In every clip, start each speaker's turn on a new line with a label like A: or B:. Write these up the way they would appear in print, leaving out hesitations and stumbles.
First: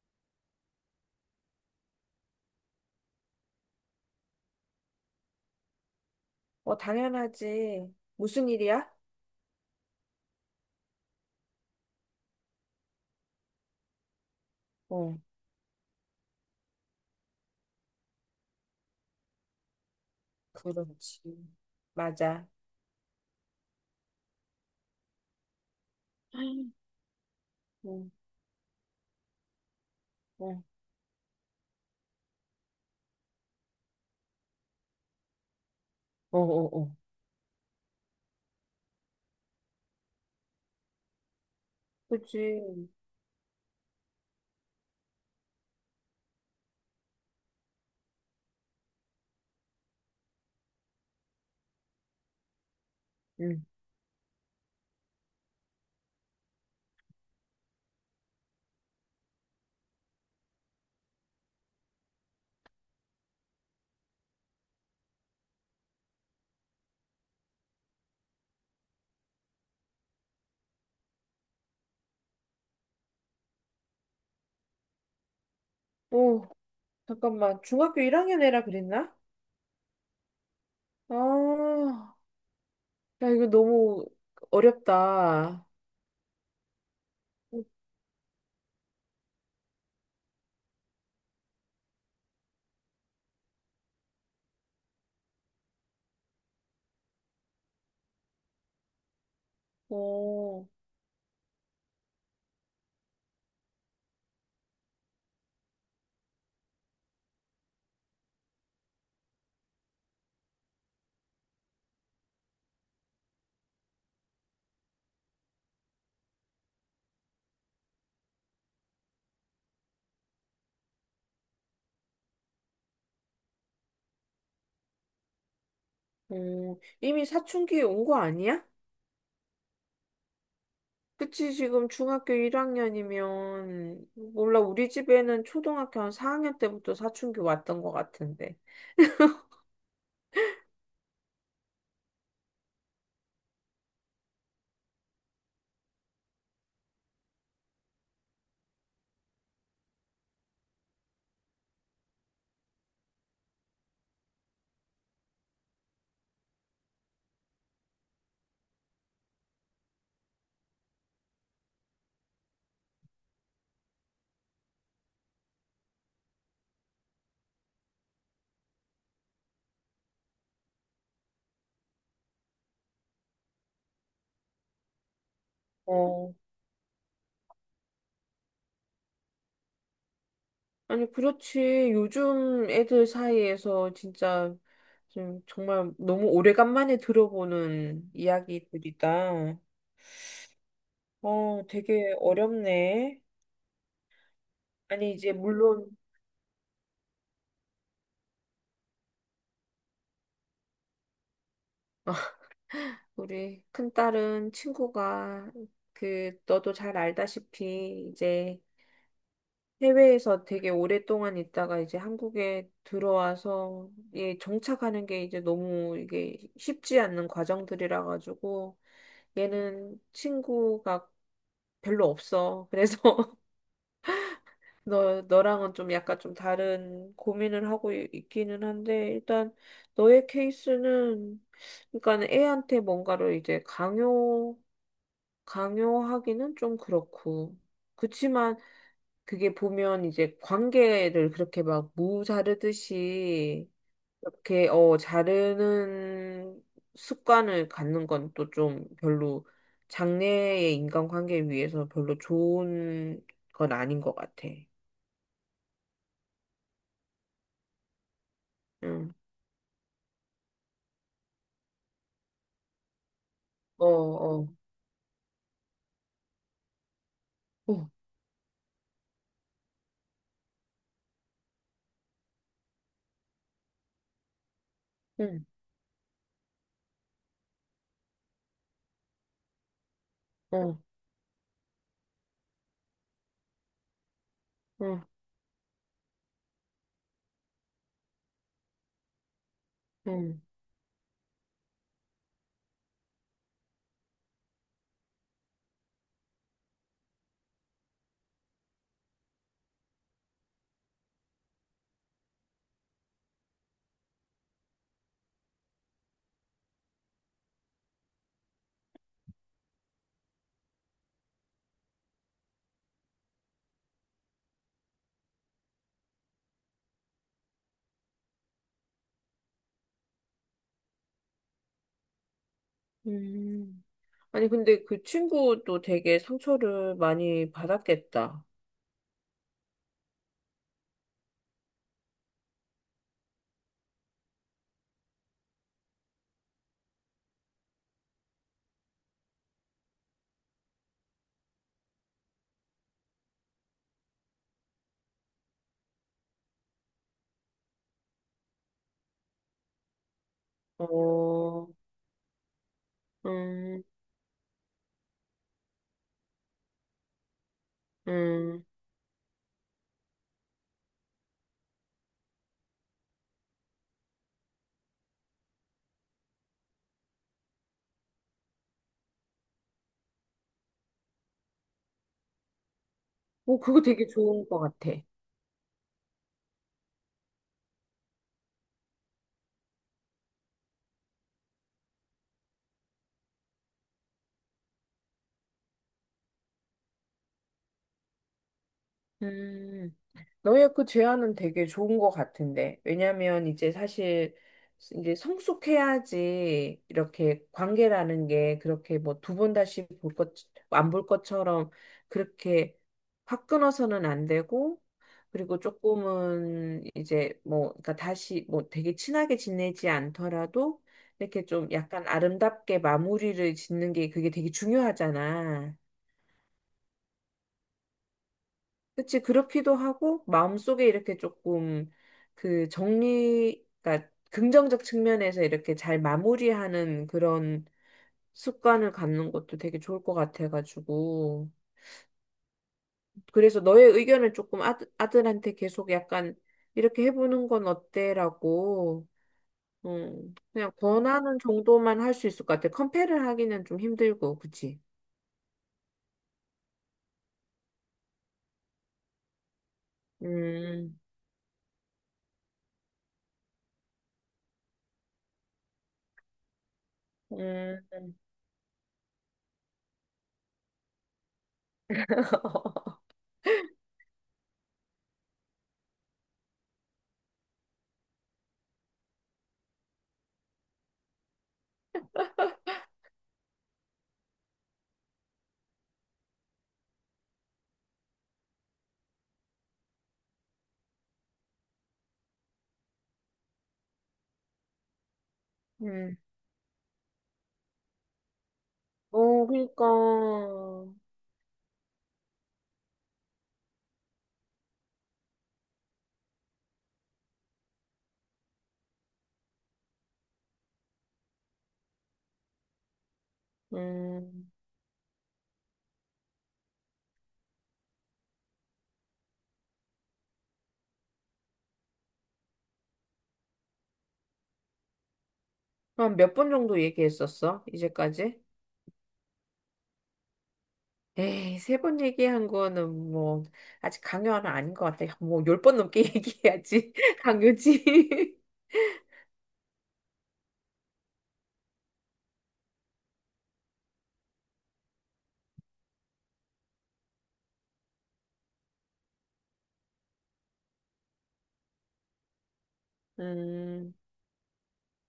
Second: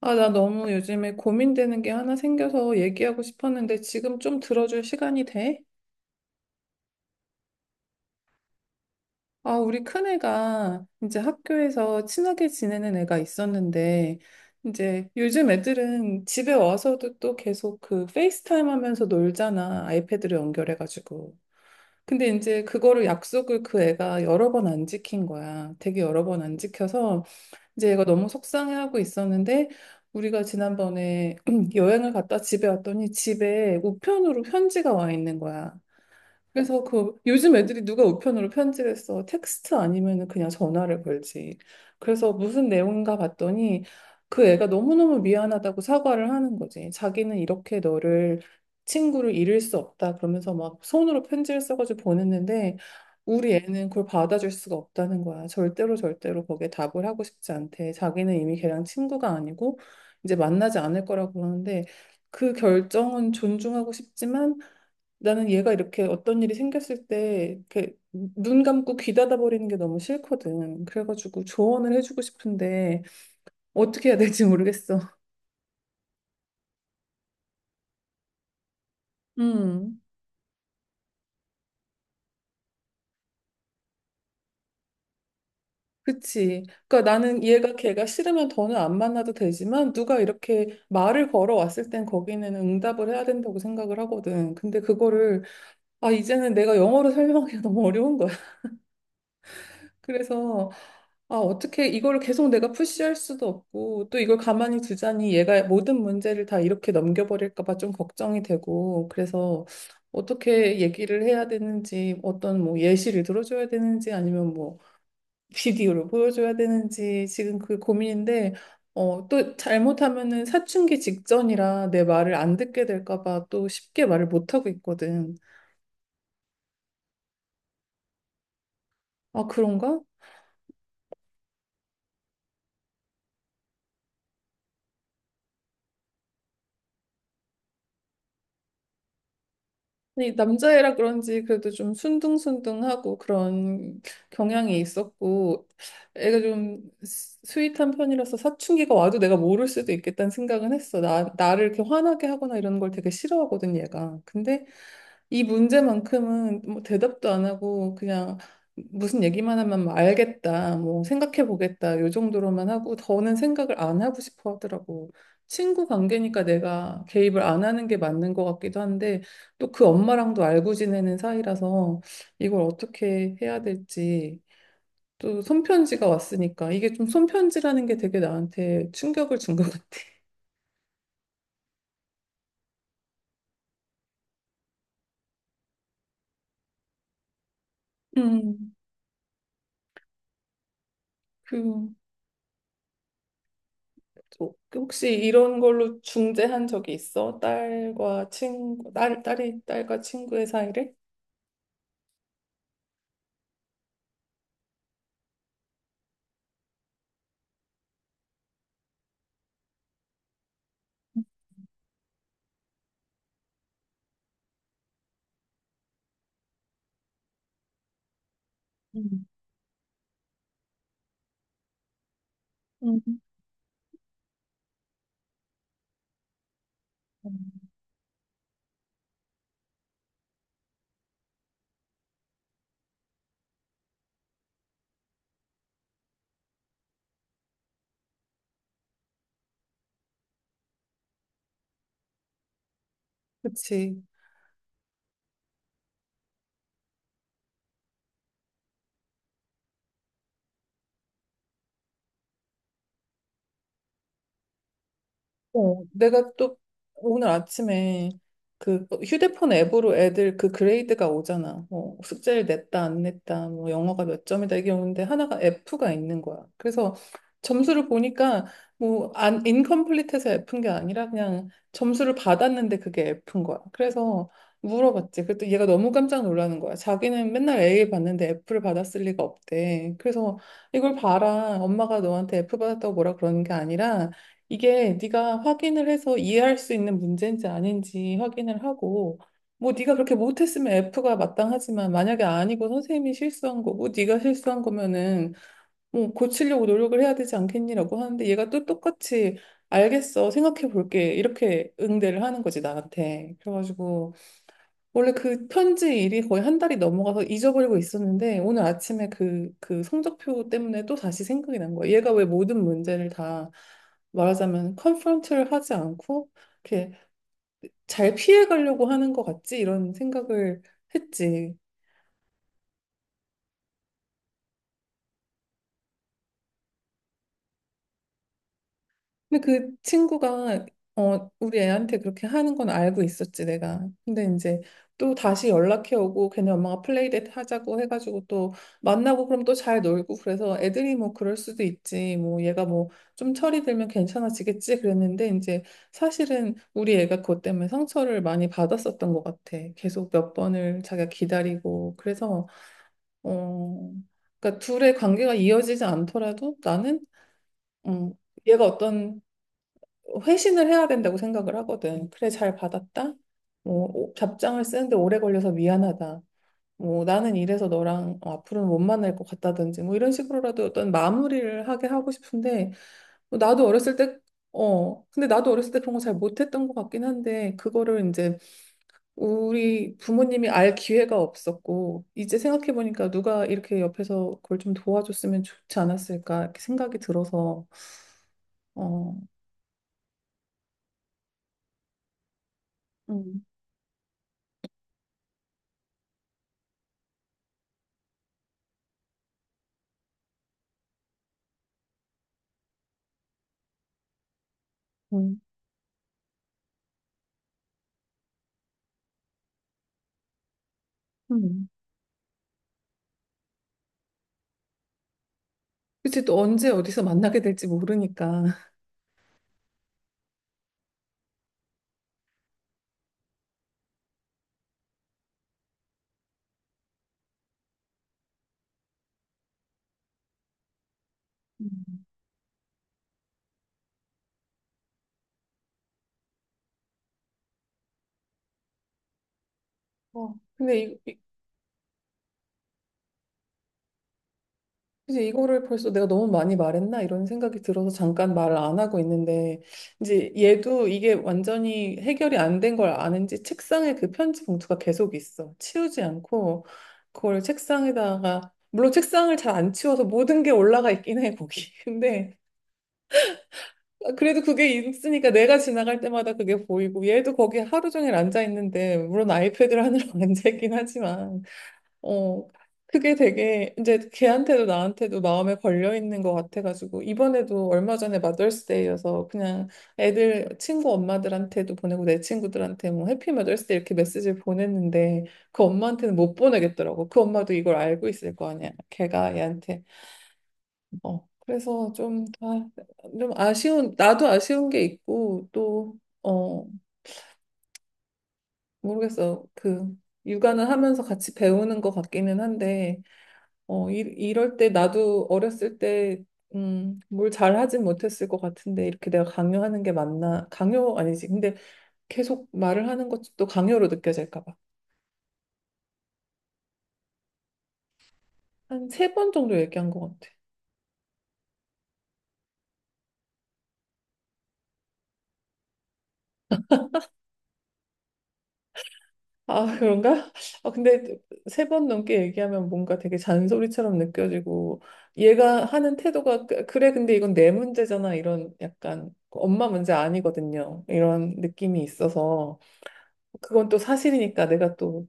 A: 아, 나 너무 요즘에 고민되는 게 하나 생겨서 얘기하고 싶었는데 지금 좀 들어줄 시간이 돼?
B: 어, 당연하지. 무슨 일이야?
A: 아, 우리 큰애가 이제 학교에서 친하게 지내는 애가 있었는데 이제
B: 어,
A: 요즘 애들은 집에 와서도 또 계속 그 페이스타임 하면서 놀잖아. 아이패드로 연결해가지고.
B: 그렇지.
A: 근데
B: 맞아.
A: 이제 그거를 약속을 그 애가 여러 번 안 지킨 거야. 되게 여러 번 안 지켜서 이제 얘가
B: 어,
A: 너무 속상해하고 있었는데 우리가
B: 어,
A: 지난번에 여행을 갔다 집에 왔더니 집에 우편으로 편지가 와 있는 거야.
B: 어, 어,
A: 그래서
B: 어.
A: 그 요즘 애들이 누가 우편으로 편지를 써 텍스트 아니면은 그냥 전화를 걸지. 그래서 무슨
B: 그치.
A: 내용인가 봤더니 그 애가 너무너무 미안하다고 사과를 하는 거지. 자기는 이렇게 너를 친구를 잃을 수 없다 그러면서 막 손으로 편지를 써가지고 보냈는데 우리
B: 응.
A: 애는 그걸 받아줄 수가 없다는 거야. 절대로 절대로 거기에 답을 하고 싶지 않대. 자기는 이미 걔랑 친구가 아니고 이제 만나지 않을 거라고 그러는데 그 결정은 존중하고 싶지만 나는 얘가 이렇게 어떤 일이 생겼을 때 이렇게 눈 감고 귀 닫아버리는 게 너무 싫거든. 그래가지고 조언을 해주고 싶은데 어떻게 해야 될지 모르겠어.
B: 오, 잠깐만. 중학교 1학년 애라 그랬나?
A: 음,
B: 아, 야, 이거 너무 어렵다.
A: 그치. 그러니까 나는 얘가 걔가 싫으면 더는 안 만나도 되지만 누가 이렇게 말을 걸어왔을 땐 거기는 응답을 해야 된다고 생각을 하거든. 근데 그거를 아, 이제는 내가 영어로 설명하기가 너무 어려운 거야.
B: 어,
A: 그래서 아, 어떻게 이걸 계속 내가 푸시할 수도 없고 또 이걸 가만히 두자니 얘가 모든 문제를 다 이렇게 넘겨버릴까 봐 좀 걱정이 되고 그래서 어떻게 얘기를 해야 되는지 어떤 뭐 예시를 들어줘야 되는지 아니면 뭐 비디오를 보여줘야 되는지 지금 그 고민인데 어, 또 잘못하면은 사춘기 직전이라 내 말을 안 듣게 될까 봐 또 쉽게 말을 못 하고 있거든.
B: 어, 이미 사춘기에 온 거 아니야?
A: 아, 그런가?
B: 그치, 지금 중학교 1학년이면, 몰라, 우리 집에는 초등학교 한 4학년 때부터 사춘기 왔던 것 같은데.
A: 이 남자애라 그런지 그래도 좀 순둥순둥하고 그런 경향이 있었고 애가 좀 스윗한 편이라서 사춘기가 와도 내가 모를 수도 있겠다는 생각은 했어. 나를 이렇게 화나게 하거나 이런 걸 되게 싫어하거든 얘가. 근데 이 문제만큼은 뭐 대답도 안 하고 그냥 무슨 얘기만 하면 뭐 알겠다, 뭐 생각해 보겠다 요 정도로만 하고 더는 생각을 안 하고 싶어 하더라고. 친구 관계니까 내가 개입을 안 하는 게 맞는 것 같기도 한데 또 그 엄마랑도 알고 지내는 사이라서 이걸 어떻게 해야 될지 또 손편지가
B: 어,
A: 왔으니까 이게 좀 손편지라는 게 되게 나한테 충격을 준 것 같아.
B: 아니, 그렇지. 요즘 애들 사이에서 진짜 좀 정말 너무 오래간만에 들어보는
A: 음,
B: 이야기들이다. 어,
A: 그,
B: 되게 어렵네.
A: 또 혹시
B: 아니, 이제
A: 이런
B: 물론
A: 걸로 중재한 적이 있어? 딸과 친구의 사이를?
B: 우리 큰딸은 친구가, 그, 너도 잘 알다시피 이제 해외에서 되게 오랫동안 있다가 이제 한국에 들어와서, 예, 정착하는 게 이제 너무 이게 쉽지 않는 과정들이라 가지고
A: 음,
B: 얘는 친구가 별로 없어. 그래서
A: 음.
B: 너랑은 좀 약간 좀 다른
A: 음.
B: 고민을 하고 있기는 한데, 일단 너의 케이스는, 그러니까 애한테 뭔가를 이제 강요하기는 좀 그렇고. 그치만 그게 보면 이제 관계를 그렇게 막 무자르듯이
A: 그치.
B: 이렇게 자르는 습관을 갖는 건 또 좀 별로 장래의 인간관계에 위해서 별로 좋은 건 아닌 것 같아.
A: 어, 내가 또 오늘 아침에 그
B: 응,
A: 휴대폰 앱으로 애들 그 그레이드가 오잖아. 뭐 숙제를 냈다, 안 냈다, 뭐
B: 어,
A: 영어가 몇
B: 어.
A: 점이다 이게 오는데 하나가 F가 있는 거야. 그래서 점수를
B: 어.
A: 보니까 뭐 안, 인컴플리트해서 F인 게 아니라 그냥 점수를 받았는데 그게 F인 거야. 그래서 물어봤지.
B: 응,
A: 그랬더니 얘가 너무 깜짝 놀라는 거야. 자기는 맨날 A 받는데 F를 받았을 리가 없대. 그래서
B: 어,
A: 이걸 봐라. 엄마가 너한테 F 받았다고 뭐라 그러는 게 아니라 이게
B: 어.
A: 네가 확인을 해서 이해할 수 있는 문제인지 아닌지 확인을 하고 뭐 네가 그렇게
B: 응.
A: 못했으면 F가 마땅하지만 만약에 아니고 선생님이 실수한 거고 네가 실수한 거면은 뭐 고치려고 노력을 해야 되지 않겠니라고 하는데 얘가 또 똑같이 알겠어 생각해 볼게 이렇게 응대를 하는 거지 나한테 그래가지고 원래 그 편지 일이 거의 한 달이 넘어가서 잊어버리고 있었는데 오늘 아침에 그 성적표 때문에 또 다시 생각이 난 거야. 얘가 왜 모든 문제를 다 말하자면 컨프런트를 하지 않고 이렇게 잘 피해가려고 하는 것 같지? 이런 생각을 했지.
B: 음. 아니, 근데 그 친구도 되게 상처를 많이 받았겠다.
A: 근데 그 친구가 어 우리 애한테 그렇게 하는 건 알고 있었지 내가. 근데 이제 또 다시 연락해 오고 걔네 엄마가 플레이데이트 하자고 해가지고 또 만나고 그럼 또 잘 놀고 그래서 애들이 뭐 그럴 수도 있지 뭐 얘가 뭐 좀 철이 들면 괜찮아지겠지 그랬는데 이제 사실은 우리 애가 그것 때문에 상처를 많이 받았었던 것 같아. 계속 몇 번을 자기가
B: 어,
A: 기다리고 그래서
B: 음,
A: 어 그러니까 둘의 관계가 이어지지 않더라도 나는 음,
B: 음.
A: 얘가 어떤 회신을 해야 된다고 생각을 하거든. 그래, 잘 받았다. 뭐, 답장을 쓰는데 오래 걸려서 미안하다. 뭐, 나는 이래서 너랑 어, 앞으로는 못 만날 것 같다든지, 뭐, 이런 식으로라도 어떤 마무리를 하게 하고 싶은데, 뭐
B: 어,
A: 나도
B: 그거
A: 어렸을
B: 되게
A: 때,
B: 좋은 것 같아.
A: 어, 근데 나도 어렸을 때 그런 거 잘 못했던 것 같긴 한데, 그거를 이제 우리 부모님이 알 기회가 없었고, 이제 생각해보니까 누가 이렇게 옆에서 그걸 좀 도와줬으면 좋지 않았을까, 이렇게 생각이 들어서, 어,
B: 음. 너의 그 제안은 되게 좋은 것 같은데.
A: 음,
B: 왜냐면 이제 사실 이제 성숙해야지, 이렇게 관계라는 게 그렇게 뭐 두 번 다시 볼 것, 안 볼 것처럼 그렇게 확 끊어서는 안 되고,
A: 음,
B: 그리고 조금은 이제 뭐, 그러니까 다시 뭐 되게 친하게 지내지 않더라도 이렇게
A: 음.
B: 좀 약간 아름답게 마무리를 짓는 게, 그게 되게 중요하잖아.
A: 그치, 또 언제 어디서 만나게 될지 모르니까.
B: 그치, 그렇기도 하고, 마음속에 이렇게 조금 그 정리, 그러니까 긍정적 측면에서 이렇게 잘 마무리하는 그런 습관을 갖는 것도 되게 좋을 것 같아가지고.
A: 음.
B: 그래서 너의 의견을 조금 아들한테 계속 약간 이렇게 해보는 건 어때라고,
A: 어,
B: 그냥
A: 근데
B: 권하는 정도만 할 수 있을 것 같아. 컴패를 하기는 좀 힘들고, 그치?
A: 이제 이거를 벌써 내가 너무 많이 말했나? 이런 생각이 들어서 잠깐 말을 안 하고 있는데, 이제 얘도
B: 음,
A: 이게 완전히 해결이 안 된 걸 아는지 책상에 그 편지 봉투가 계속 있어. 치우지 않고, 그걸
B: 음,
A: 책상에다가, 물론 책상을 잘 안 치워서 모든 게 올라가 있긴 해, 거기. 근데, 아, 그래도 그게 있으니까 내가 지나갈 때마다 그게 보이고, 얘도 거기 하루 종일 앉아 있는데, 물론 아이패드를 하느라 앉아 있긴 하지만, 어, 그게 되게 이제 걔한테도 나한테도 마음에 걸려 있는 것 같아가지고 이번에도 얼마 전에 마더스데이여서 그냥 애들 친구 엄마들한테도 보내고 내 친구들한테 뭐 해피 마더스데이 이렇게 메시지를 보냈는데 그 엄마한테는
B: 음,
A: 못 보내겠더라고. 그 엄마도 이걸 알고 있을 거 아니야. 걔가
B: 어,
A: 얘한테
B: 그니까.
A: 어 그래서 좀, 아, 좀 아쉬운 나도 아쉬운 게 있고 또 어 모르겠어 그 육아는 하면서 같이 배우는 것 같기는 한데. 어, 이,
B: 음.
A: 이럴 때 나도 어렸을 때, 뭘 잘하진 못했을 것 같은데, 이렇게 내가 강요하는 게 맞나? 강요 아니지. 근데 계속 말을 하는 것도 강요로 느껴질까 봐.
B: 그럼 몇 번 정도 얘기했었어? 이제까지?
A: 한 세 번 정도 얘기한 것 같아.
B: 에이, 세 번 얘기한 거는 뭐, 아직 강요는 하 아닌 것 같아. 뭐, 열 번 넘게 얘기해야지. 강요지.
A: 아, 그런가? 아, 근데 세 번 넘게 얘기하면 뭔가 되게 잔소리처럼 느껴지고, 얘가 하는 태도가, 그래, 근데 이건 내 문제잖아. 이런 약간, 엄마 문제 아니거든요. 이런 느낌이 있어서, 그건 또
B: 음,
A: 사실이니까 내가 또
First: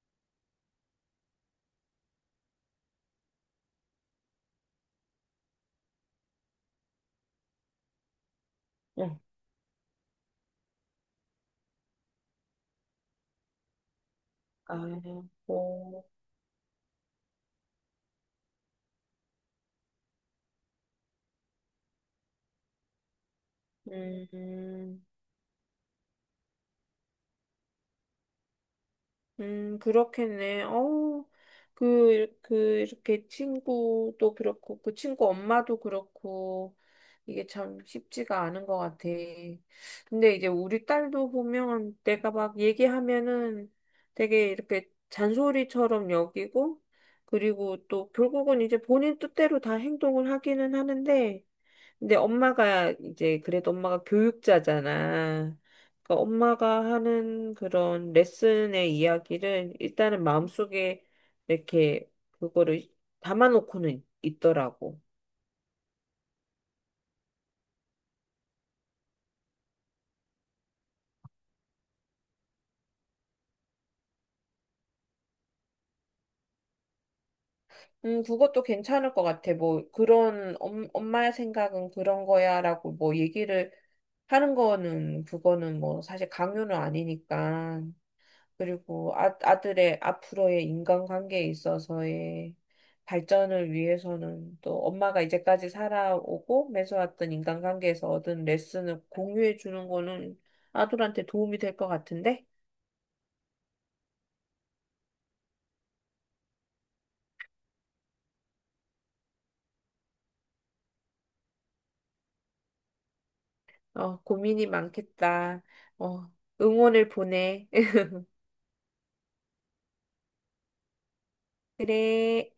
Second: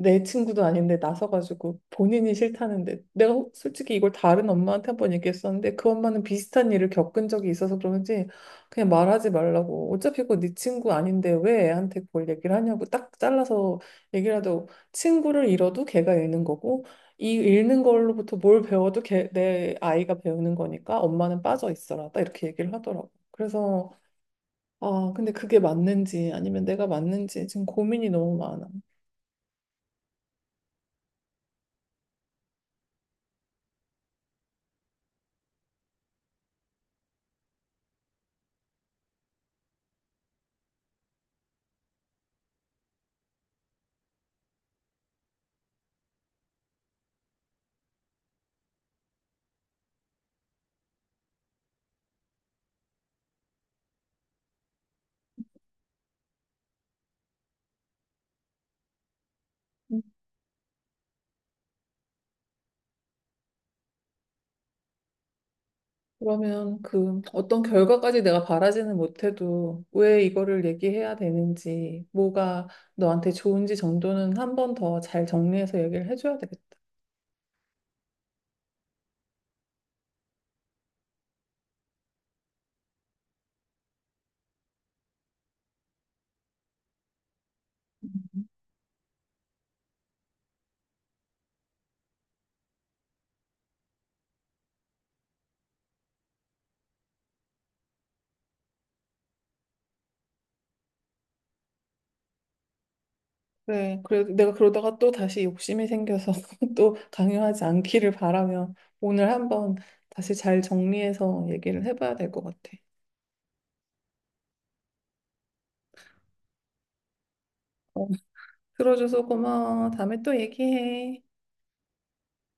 A: 내 친구도 아닌데 나서가지고 본인이 싫다는데 내가 솔직히 이걸 다른 엄마한테 한번 얘기했었는데 그 엄마는 비슷한 일을 겪은 적이 있어서 그런지 그냥
B: 어,
A: 말하지 말라고 어차피 그거 네 친구 아닌데 왜 애한테 그걸 얘기를 하냐고 딱 잘라서 얘기를 하고
B: 아,
A: 친구를 잃어도
B: 뭐,
A: 걔가 잃는 거고 이 잃는 걸로부터 뭘 배워도 걔, 내 아이가 배우는 거니까 엄마는 빠져 있어라 딱 이렇게 얘기를 하더라고. 그래서
B: 음.
A: 아 근데 그게 맞는지 아니면 내가 맞는지 지금 고민이 너무 많아.
B: 그렇겠네. 어, 그, 그, 이렇게 친구도 그렇고, 그 친구 엄마도 그렇고, 이게 참 쉽지가 않은 것 같아. 근데 이제 우리 딸도 보면 내가 막 얘기하면은 되게 이렇게 잔소리처럼 여기고, 그리고 또 결국은 이제 본인 뜻대로 다 행동을 하기는 하는데, 근데 엄마가 이제, 그래도 엄마가 교육자잖아. 그러니까 엄마가 하는 그런 레슨의 이야기를 일단은 마음속에 이렇게 그거를 담아놓고는 있더라고.
A: 그러면 그 어떤 결과까지 내가 바라지는 못해도 왜 이거를 얘기해야 되는지, 뭐가 너한테 좋은지 정도는 한 번 더 잘 정리해서 얘기를 해줘야 되겠다.
B: 그것도 괜찮을 것 같아. 뭐 그런 엄마의 생각은 그런 거야라고 뭐 얘기를 하는 거는, 그거는 뭐 사실 강요는 아니니까. 그리고 아들의 앞으로의 인간관계에 있어서의 발전을 위해서는, 또 엄마가 이제까지 살아오고 맺어왔던 인간관계에서 얻은 레슨을 공유해 주는 거는 아들한테 도움이 될 것 같은데?
A: 그래, 그래, 내가 그러다가 또 다시 욕심이 생겨서 또 강요하지 않기를 바라며 오늘 한번 다시 잘 정리해서 얘기를 해봐야 될 것 같아.
B: 어, 고민이 많겠다. 어, 응원을 보내.
A: 어, 들어줘서 고마워. 다음에 또 얘기해.
B: 그래.